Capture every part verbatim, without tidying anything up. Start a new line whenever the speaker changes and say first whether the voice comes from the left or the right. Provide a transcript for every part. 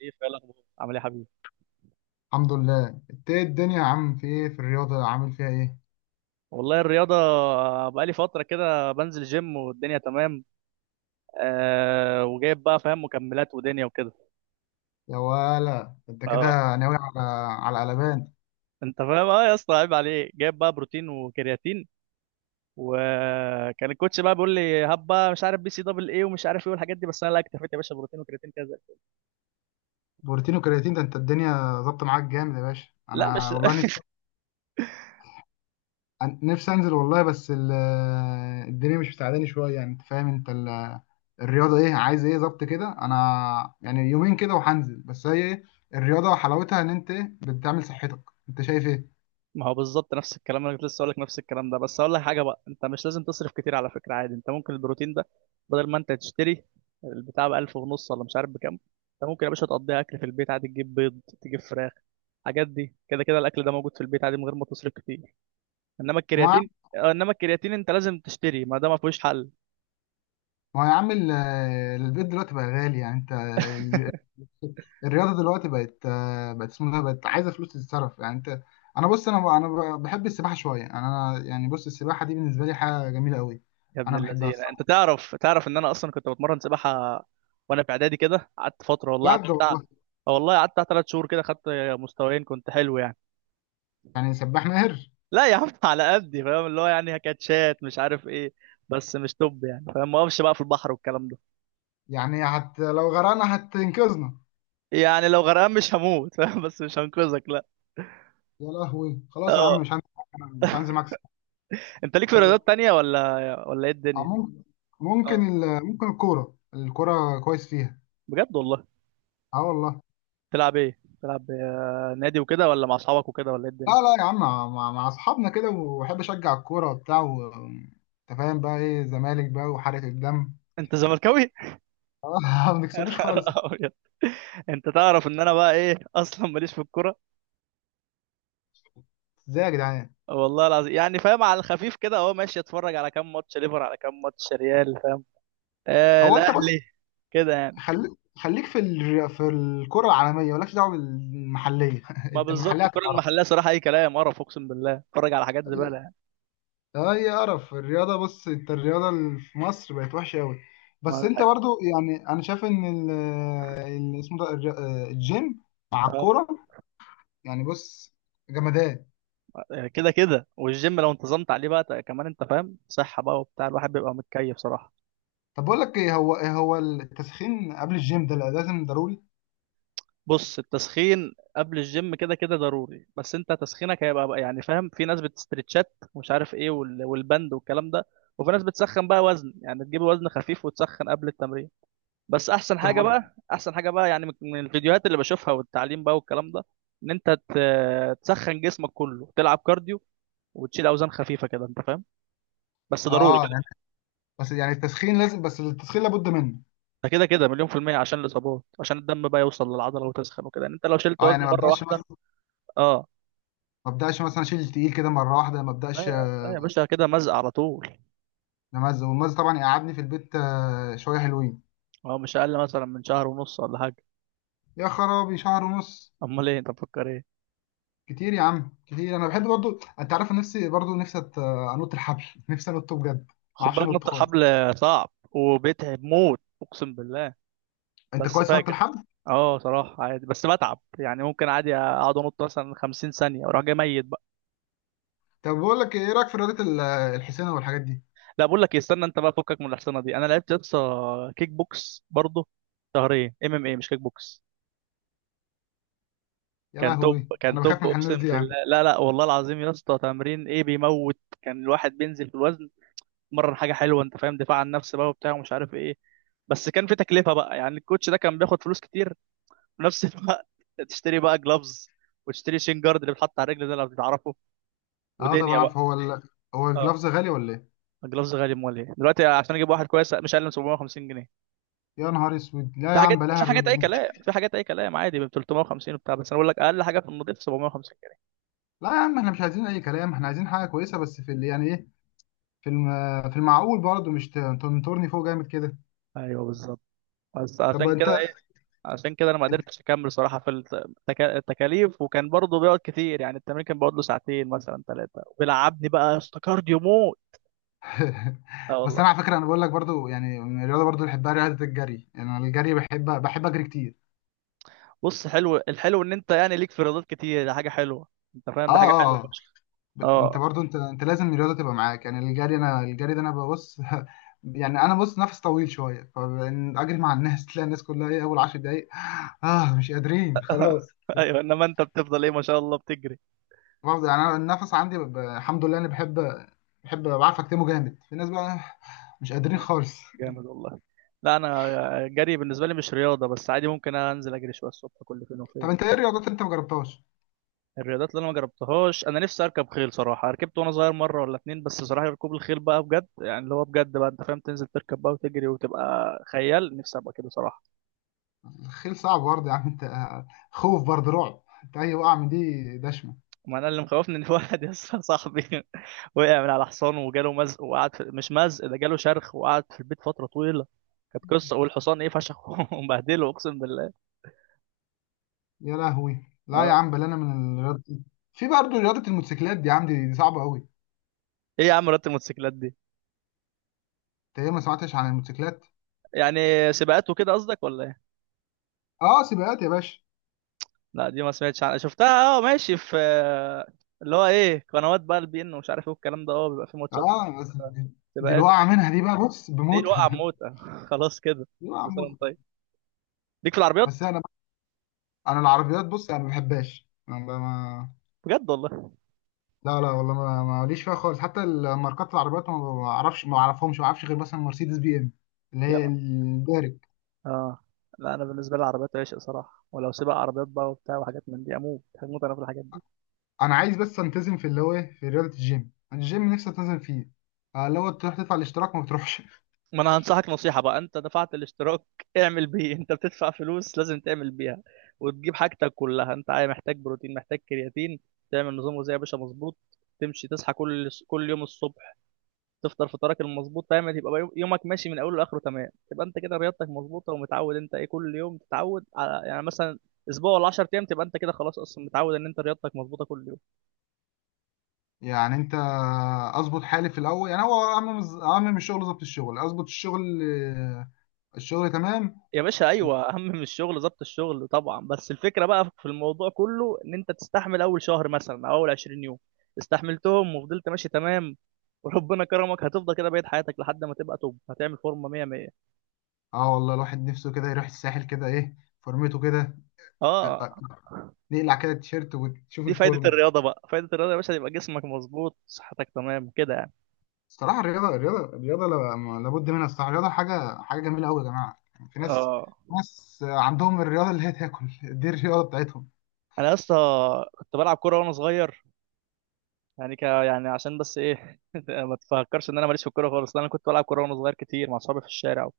right: ايه فعلا، الاخبار؟ عامل ايه يا حبيبي؟
left: الحمد لله. انت ايه الدنيا يا عم؟ في ايه؟ في الرياضة عامل فيها ايه؟
right: والله الرياضه بقالي فتره كده بنزل جيم والدنيا تمام. آه وجايب بقى، فاهم، مكملات ودنيا وكده.
left: يا ولا انت
right: اه،
left: كده ناوي على على قلبان؟
right: انت فاهم، اه يا اسطى، عيب عليك، جايب بقى بروتين وكرياتين. وكان الكوتش بقى بيقول لي، هب بقى مش عارف بي سي دبل ايه، ومش عارف ايه والحاجات دي، بس انا لا، اكتفيت يا باشا بروتين وكرياتين كذا.
left: بروتين وكرياتين ده انت الدنيا ظابطة معاك جامد يا باشا.
right: لا، مش
left: انا والله نفسي أن- نفسي انزل والله. بس ال- الدنيا مش مساعداني شوية، يعني انت فاهم. انت ال- الرياضة ايه عايز ايه؟ ظبط كده. انا يعني يومين كده وهنزل، بس هي ايه الرياضة؟ حلاوتها ان انت ايه بتعمل صحتك. انت شايف ايه؟
right: ما هو بالظبط نفس الكلام، انا كنت لسه اقول لك نفس الكلام ده. بس اقول لك حاجه بقى، انت مش لازم تصرف كتير على فكره، عادي انت ممكن البروتين ده بدل ما انت تشتري البتاع ب ألف ونص ولا مش عارف بكام، انت ممكن يا باشا تقضيها اكل في البيت عادي، تجيب بيض تجيب فراخ، الحاجات دي كده كده الاكل ده موجود في البيت عادي من غير ما تصرف كتير. انما
left: ما
right: الكرياتين آه، انما الكرياتين انت لازم تشتري، ما ده ما فيهوش حل.
left: ما هو يا عم ال- البيض دلوقتي بقى غالي يعني انت. الرياضه دلوقتي بقت آه، بقت اسمها إيه؟ بقت عايزه فلوس تتصرف يعني انت. انا بص انا انا بحب السباحه شويه، يعني انا يعني بص السباحه دي بالنسبه لي حاجه جميله قوي.
right: يا ابن
left: انا بحبها
right: اللذينه، انت
left: الصراحه.
right: تعرف تعرف ان انا اصلا كنت بتمرن سباحه وانا في اعدادي كده، قعدت فتره والله، قعدت
left: بجد
right: بتاع-
left: والله؟
right: آه والله قعدت ثلاث شهور كده، خدت مستويين كنت حلو يعني.
left: يعني سباح ماهر؟
right: لا يا عم، على قدي، فاهم اللي هو يعني كاتشات مش عارف ايه، بس مش توب يعني، فاهم ما اقفش بقى في البحر والكلام ده،
left: يعني هت لو غرقنا هتنقذنا؟
right: يعني لو غرقان مش هموت فاهم بس مش هنقذك لا.
left: يا لهوي خلاص يا
right: اه،
left: عم مش هنزل. مش هنزل معاك سباحة.
right: انت ليك في
left: آه،
right: رياضات تانية ولا ولا ايه الدنيا؟
left: ممكن. ممكن
right: اه
left: ال- ممكن الكوره. الكوره كويس فيها.
right: بجد والله.
left: اه والله.
right: تلعب ايه؟ تلعب آه، نادي وكده ولا مع اصحابك وكده ولا ايه
left: لا
right: الدنيا؟
left: لا يا عم مع, مع مع اصحابنا كده، وبحب اشجع الكوره وبتاع و انت فاهم بقى ايه زمالك بقى وحرقة الدم.
right: انت زملكاوي؟
left: آه، ما بنكسبوش خالص.
right: أبيض. انت تعرف ان انا بقى ايه اصلا ماليش في الكوره،
left: ازاي يا جدعان؟
right: والله العظيم، يعني فاهم على الخفيف كده اهو ماشي، اتفرج على كام ماتش ليفر، على كام ماتش ريال، فاهم، آه
left: هو انت بص،
right: الاهلي، كده يعني.
left: خليك. خليك في ال... في الكرة العالمية مالكش دعوة بالمحلية.
right: ما
left: انت
right: بالظبط،
left: المحلية
right: الكرة
left: هتتعرف.
right: المحلية صراحة أي كلام، قرف أقسم بالله، اتفرج على حاجات زبالة يعني.
left: اي قرف الرياضة. بص انت الرياضة اللي في مصر بقت وحشة قوي.
right: ما
left: بس
right: ده
left: انت
right: حقيقة.
left: برضو يعني انا شايف ان ال... ال- اسمه ده الج- الجيم مع
right: آه،
left: الكورة يعني. بص جمدان.
right: كده كده، والجيم لو انتظمت عليه بقى ت- كمان أنت فاهم، صحة بقى وبتاع، الواحد بيبقى متكيف صراحة.
left: طب بقول لك ايه، هو هو التسخين قبل الجيم ده لازم ضروري؟
right: بص، التسخين قبل الجيم كده كده ضروري، بس أنت تسخينك هيبقى بقى يعني، فاهم في ناس بتستريتشات ومش عارف إيه وال- والبند والكلام ده، وفي ناس بتسخن بقى وزن، يعني تجيب وزن خفيف وتسخن قبل التمرين. بس أحسن
left: طب
right: حاجة
left: ما-
right: بقى أحسن حاجة بقى يعني، من من الفيديوهات اللي بشوفها والتعليم بقى والكلام ده، ان انت ت- تسخن جسمك كله، تلعب كارديو وتشيل اوزان خفيفه كده انت فاهم، بس ضروري
left: اه
right: كده.
left: يعني. بس يعني التسخين لازم، بس التسخين لابد منه.
right: ده كده كده مليون في الميه، عشان الاصابات، عشان الدم بقى يوصل للعضله وتسخن وكده يعني، انت لو شلت
left: اه يعني
right: وزن
left: ما
right: مره
left: ابداش.
right: واحده. اه.
left: ما ابداش مثلا اشيل تقيل كده مره واحده. ما
right: لا
left: ابداش.
right: يا- لا يا باشا، كده مزق على طول.
left: نمزه والمز طبعا يقعدني في البيت آه، شويه حلوين.
right: اه، مش اقل مثلا من شهر ونص ولا حاجه.
left: يا خرابي، شهر ونص؟
right: امال ايه؟ انت مفكر ايه؟
left: كتير يا عم كتير. انا بحب برضو انت عارف، أنا نفسي برضو نفسي أت- انط الحبل. نفسي انط بجد. ما
right: خد
left: اعرفش
right: بالك،
left: انط
right: نط الحبل
left: خالص.
right: صعب وبيتعب موت، اقسم بالله،
left: انت
right: بس
left: كويس في نط
right: فاجر.
left: الحبل؟
right: اه صراحه عادي، بس بتعب يعني، ممكن عادي اقعد انط مثلا خمسين ثانيه واروح جاي ميت.
left: طب بقول لك ايه، إيه رايك في رياضه ال- الحسينه والحاجات دي؟
right: لا، بقول لك إيه، استنى انت بقى، فكك من الحصانه دي، انا لعبت يسطا كيك بوكس برضه، شهرين، ام ام اي، مش كيك بوكس.
left: يا
right: كان توب
left: لهوي
right: كان
left: انا بخاف
right: توب
left: من
right: اقسم
left: الناس دي يا عم.
right: بالله، لا لا والله العظيم يا اسطى، تمرين ايه بيموت، كان الواحد بينزل في الوزن، مرن حاجه حلوه، انت فاهم دفاع عن النفس بقى وبتاع ومش عارف ايه، بس كان في تكلفه بقى، يعني الكوتش ده كان بياخد فلوس كتير في نفس الوقت تشتري بقى جلافز، وتشتري شين جارد اللي بيتحط على الرجل ده لو بتعرفه،
left: اه طبعا
right: ودنيا
left: عارف.
right: بقى.
left: هو ال... هو
right: اه،
left: الجلافز غالي ولا ايه؟
right: الجلافز غالي، امال ايه دلوقتي، عشان اجيب واحد كويس مش اقل من سبعمية وخمسين جنيه.
left: يا نهار اسود، لا
right: في
left: يا
right: حاجات
left: عم بلاها
right: في حاجات
left: الرياضه
right: اي
left: دي.
right: كلام، في حاجات اي كلام عادي ب تلتمية وخمسين وبتاع، بس انا بقول لك اقل حاجه في النضيف سبعمية وخمسين جنيه.
left: لا يا عم احنا مش عايزين اي كلام، احنا عايزين حاجه كويسه. بس في اللي يعني ايه في الم... في المعقول برضه. مش ت- تنطرني فوق جامد كده.
right: ايوه بالظبط، بس
left: طب
right: عشان كده
left: انت.
right: ايه، عشان كده انا ما قدرتش اكمل صراحه في التك- التكاليف، وكان برضه بيقعد كتير، يعني التمرين كان بيقعد له ساعتين مثلا ثلاثه، وبيلعبني بقى استكارد موت. اه
left: بس
right: والله.
left: انا على فكره انا بقول لك برضه، يعني من الرياضه برضه اللي بحبها رياضه الجري. يعني انا الجري بحب بحب اجري كتير.
right: بص حلو، الحلو ان انت يعني ليك في رياضات كتير، ده حاجه حلوه، انت فاهم،
left: اه.
right: ده حاجه حلوه
left: اه آه.
right: فشخ.
left: ب... انت
right: اه
left: برضه انت انت لازم الرياضه تبقى معاك. يعني الجري انا الجري ده انا ببص. يعني انا بص نفس طويل شويه، فاجري مع الناس تلاقي الناس كلها ايه اول عشر دقايق. اه مش قادرين خلاص.
right: ايوه، انما انت بتفضل ايه ما شاء الله، بتجري.
left: برضه يعني انا النفس عندي ب... ب- الحمد لله انا بحب. بحب بعرف اكتمه جامد. في ناس بقى مش قادرين خالص.
right: جامد والله. لا، انا جري بالنسبه لي مش رياضه، بس عادي ممكن انزل اجري شويه الصبح كل فين
left: طب
right: وفين
left: انت
right: بس.
left: ايه الرياضات اللي انت ما جربتهاش؟
right: الرياضات اللي انا ما جربتهاش، انا نفسي اركب خيل صراحه، ركبت وانا صغير مره ولا اتنين بس، صراحه ركوب الخيل بقى بجد، يعني اللي هو بجد بقى، انت فاهم، تنزل تركب بقى وتجري وتبقى خيال، نفسي ابقى كده صراحه.
left: الخيل صعب برضه يا عم. انت آه، خوف برضه، رعب. انت اي وقعه من دي دشمه.
right: ما انا اللي مخوفني ان في واحد يا اسطى، صاحبي وقع من على حصان وجاله مزق، وقعد في، مش مزق ده، جاله شرخ وقعد في البيت فتره طويله، كانت قصه، والحصان ايه فشخ ومبهدله اقسم بالله.
left: يا لهوي لا يا
right: اه.
left: عم، بل انا من الرياضه دي. في برضه رياضه الموتوسيكلات دي يا عم، دي, دي صعبه قوي.
right: ايه يا عم رياضه الموتوسيكلات دي،
left: انت ايه، ما سمعتش عن الموتوسيكلات؟
right: يعني سباقات وكده قصدك ولا ايه؟
left: اه سباقات يا باشا.
right: لا، دي ما سمعتش عنها، شفتها اه، ماشي في اللي هو ايه، قنوات بقى، البي ان ومش عارف ايه والكلام ده، اه بيبقى في ماتشات،
left: اه بس دي, دي
right: سباقات.
left: الوقعه منها دي بقى بص
right: دي الوقعه
left: بموتها.
right: بموتة خلاص كده.
left: دي وقعه
right: كل سنه
left: موت.
right: وانت طيب. ليك في
left: بس
right: العربيات؟
left: انا. انا العربيات بص انا ما بحبهاش. انا ب- ما.
right: بجد والله،
left: لا لا والله ما ما- ماليش فيها خالص. حتى الماركات العربيات ما بعرفش، ما اعرفهمش، ما اعرفش غير مثلا مرسيدس بي ام. اللي
right: يا
left: هي
right: نهار.
left: الدارج.
right: اه. لا، انا بالنسبه لي العربيات عشق صراحه، ولو سباق عربيات بقى وبتاع وحاجات من دي اموت هموت انا في الحاجات دي.
left: انا عايز بس التزم في اللي هو إيه؟ في رياضه الجيم. أنا الجيم نفسي التزم فيه آه، اللي هو تروح تدفع الاشتراك ما بتروحش.
right: ما انا هنصحك نصيحة بقى، انت دفعت الاشتراك، اعمل بيه، انت بتدفع فلوس لازم تعمل بيها، وتجيب حاجتك كلها، انت عايز محتاج بروتين محتاج كرياتين، تعمل نظام غذائي يا باشا مظبوط، تمشي تصحى كل كل يوم الصبح، تفطر فطارك المظبوط، تعمل يبقى يوم- يومك ماشي من اوله لاخره تمام، تبقى انت كده رياضتك مظبوطة ومتعود، انت ايه كل يوم تتعود على يعني مثلا اسبوع ولا عشر ايام، تبقى انت كده خلاص اصلا متعود ان انت رياضتك مظبوطة كل يوم.
left: يعني انت، اظبط حالي في الاول. يعني هو اعمم اعمم الشغل ظبط الشغل اظبط الشغل آه، الشغل تمام.
right: يا باشا ايوه، اهم من الشغل ضبط الشغل طبعا، بس الفكره بقى في الموضوع كله ان انت تستحمل اول شهر مثلا او اول عشرين يوم، استحملتهم وفضلت ماشي تمام، وربنا كرمك هتفضل كده بقيت حياتك لحد ما تبقى توب، هتعمل فورمه ميه ميه.
left: اه والله، الواحد نفسه كده يروح الساحل كده ايه، فورمته كده. آه،
right: اه.
left: آه، نقلع كده التيشيرت وتشوف
right: دي فايده
left: الفورمه.
right: الرياضه بقى، فايده الرياضه يا باشا، يبقى جسمك مظبوط صحتك تمام كده يعني.
left: الصراحه الرياضه، الرياضه الرياضه لا- لابد منها. الصراحه الرياضه حاجه. حاجه جميله قوي يا جماعه. يعني في ناس،
right: اه،
left: ناس عندهم الرياضه اللي هي تاكل. دي الرياضه بتاعتهم.
right: انا يا اسطى كنت بلعب كوره وانا صغير، يعني ك يعني عشان بس ايه ما تفكرش ان انا ماليش في الكوره خالص، لا، انا كنت بلعب كوره وانا صغير كتير مع اصحابي في الشارع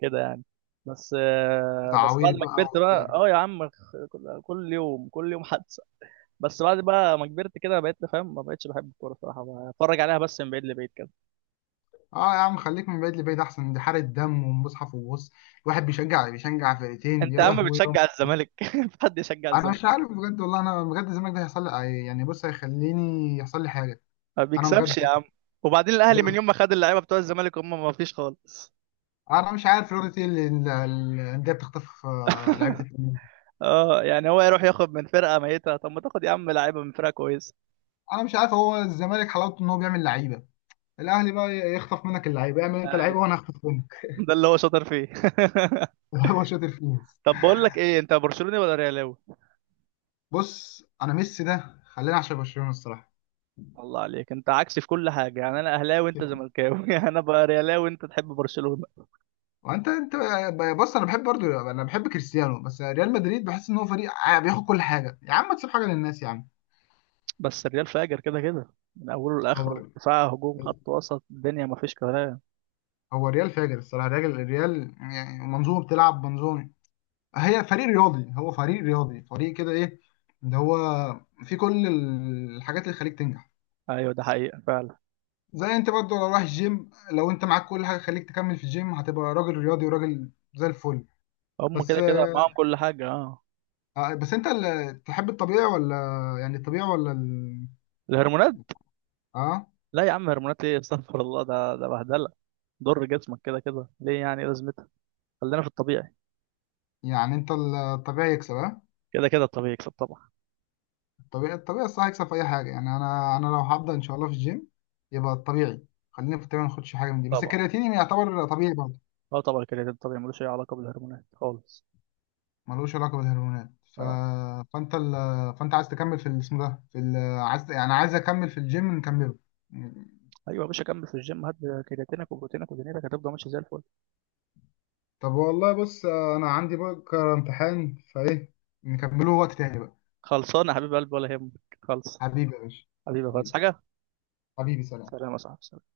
right: كده يعني، بس آه، بس
left: تعاوير
right: بعد ما
left: بقى
right: كبرت بقى،
left: وبتاع.
right: اه يا عم، خ- كل كل يوم كل يوم حادثه، بس بعد بقى ما كبرت كده، بقيت فاهم، ما بقتش بحب الكوره صراحه، بتفرج عليها بس من بعيد لبعيد كده.
left: اه يا عم خليك من بعيد لبعيد احسن، دي حاره دم ومصحف. وبص الواحد بيشجع بيشجع
right: انت
left: فرقتين
right: يا
left: يا
right: عم
left: لهوي.
right: بتشجع الزمالك في حد يشجع
left: انا مش
right: الزمالك؟
left: عارف بجد والله. انا بجد، الزمالك ده هيحصل لي، يعني بص هيخليني يحصل لي حاجه.
right: ما
left: انا بجد.
right: بيكسبش يا عم، وبعدين الاهلي
left: ده.
right: من يوم ما خد اللعيبه بتوع الزمالك هم ما فيش خالص.
left: انا مش عارف رياضه ايه اللي ال- ال- الانديه بتخطف آه، لعيبه التانيين.
right: اه يعني هو يروح ياخد من فرقه ميته؟ طب ما تاخد يا عم لعيبه من فرقه كويسه.
left: انا مش عارف، هو الزمالك حلاوته ان هو بيعمل لعيبه، الاهلي بقى يخطف منك اللعيبه. اعمل انت
right: ايوه،
left: لعيبه وانا هخطف منك.
right: ده اللي هو شاطر فيه
left: هو شاطر فيه.
right: طب بقول لك ايه، انت برشلوني ولا ريالاوي؟
left: بص انا ميسي ده خلينا عشان برشلونه الصراحه.
right: الله عليك، انت عكسي في كل حاجه، يعني انا اهلاوي وانت زملكاوي يعني انا بقى ريالاوي وانت تحب برشلونه،
left: وانت انت. بص انا بحب برضو. انا بحب كريستيانو بس ريال مدريد بحس ان هو فريق ع- بياخد كل حاجه. يا عم ما تسيب حاجه للناس يا عم.
right: بس الريال فاجر كده كده من اوله لاخره،
left: هو.
right: دفاع هجوم خط وسط الدنيا ما فيش كلام.
left: هو الريال فاجر الصراحه. الريال. الريال يعني منظومه بتلعب منظومه. هي فريق رياضي. هو فريق رياضي. فريق كده ايه، ده هو في كل الحاجات اللي تخليك تنجح.
right: ايوه، ده حقيقه فعلا.
left: زي انت برضو لو رايح الجيم، لو انت معاك كل حاجه تخليك تكمل في الجيم هتبقى راجل رياضي وراجل زي الفل.
right: هم
left: بس
right: كده كده معاهم كل حاجه، اه.
left: آه، بس انت اللي تحب الطبيعي ولا؟ يعني الطبيعي ولا ال...
right: الهرمونات؟
left: اه
right: لا يا عم هرمونات ايه استغفر الله، ده ده بهدله، ضر جسمك كده كده ليه؟ يعني إيه لازمتها، خلينا في الطبيعي.
left: يعني انت. الطبيعي يكسب ها؟
right: كده كده الطبيعي يكسب طبعا.
left: الطبيعي. الطبيعي الصح يكسب في اي حاجه. يعني انا انا لو هبدا ان شاء الله في الجيم يبقى الطبيعي. خلينا في الطبيعي ما ناخدش حاجه من دي، بس
right: طبعا،
left: الكرياتين يعتبر طبيعي برضه.
right: اه طبعا، الكرياتين الطبيعي ملوش اي علاقه بالهرمونات خالص.
left: ملوش علاقه بالهرمونات. ف...
right: اه،
left: فانت ال... فانت عايز تكمل في الاسم ده في ال... عايز. يعني عايز اكمل في الجيم. نكمله.
right: ايوه يا باشا، كمل في الجيم، هات كرياتينك وبروتينك ودنيتك هتفضل ماشي زي الفل.
left: طب والله بص، انا عندي بكره امتحان فايه، نكمله وقت تاني بقى.
right: خلصانه يا حبيب قلبي ولا يهمك، خلص،
left: حبيبي يا باشا.
right: حبيبي خالص
left: حبيبي.
right: حاجه.
left: حبيبي، سلام.
right: سلام يا صاحبي.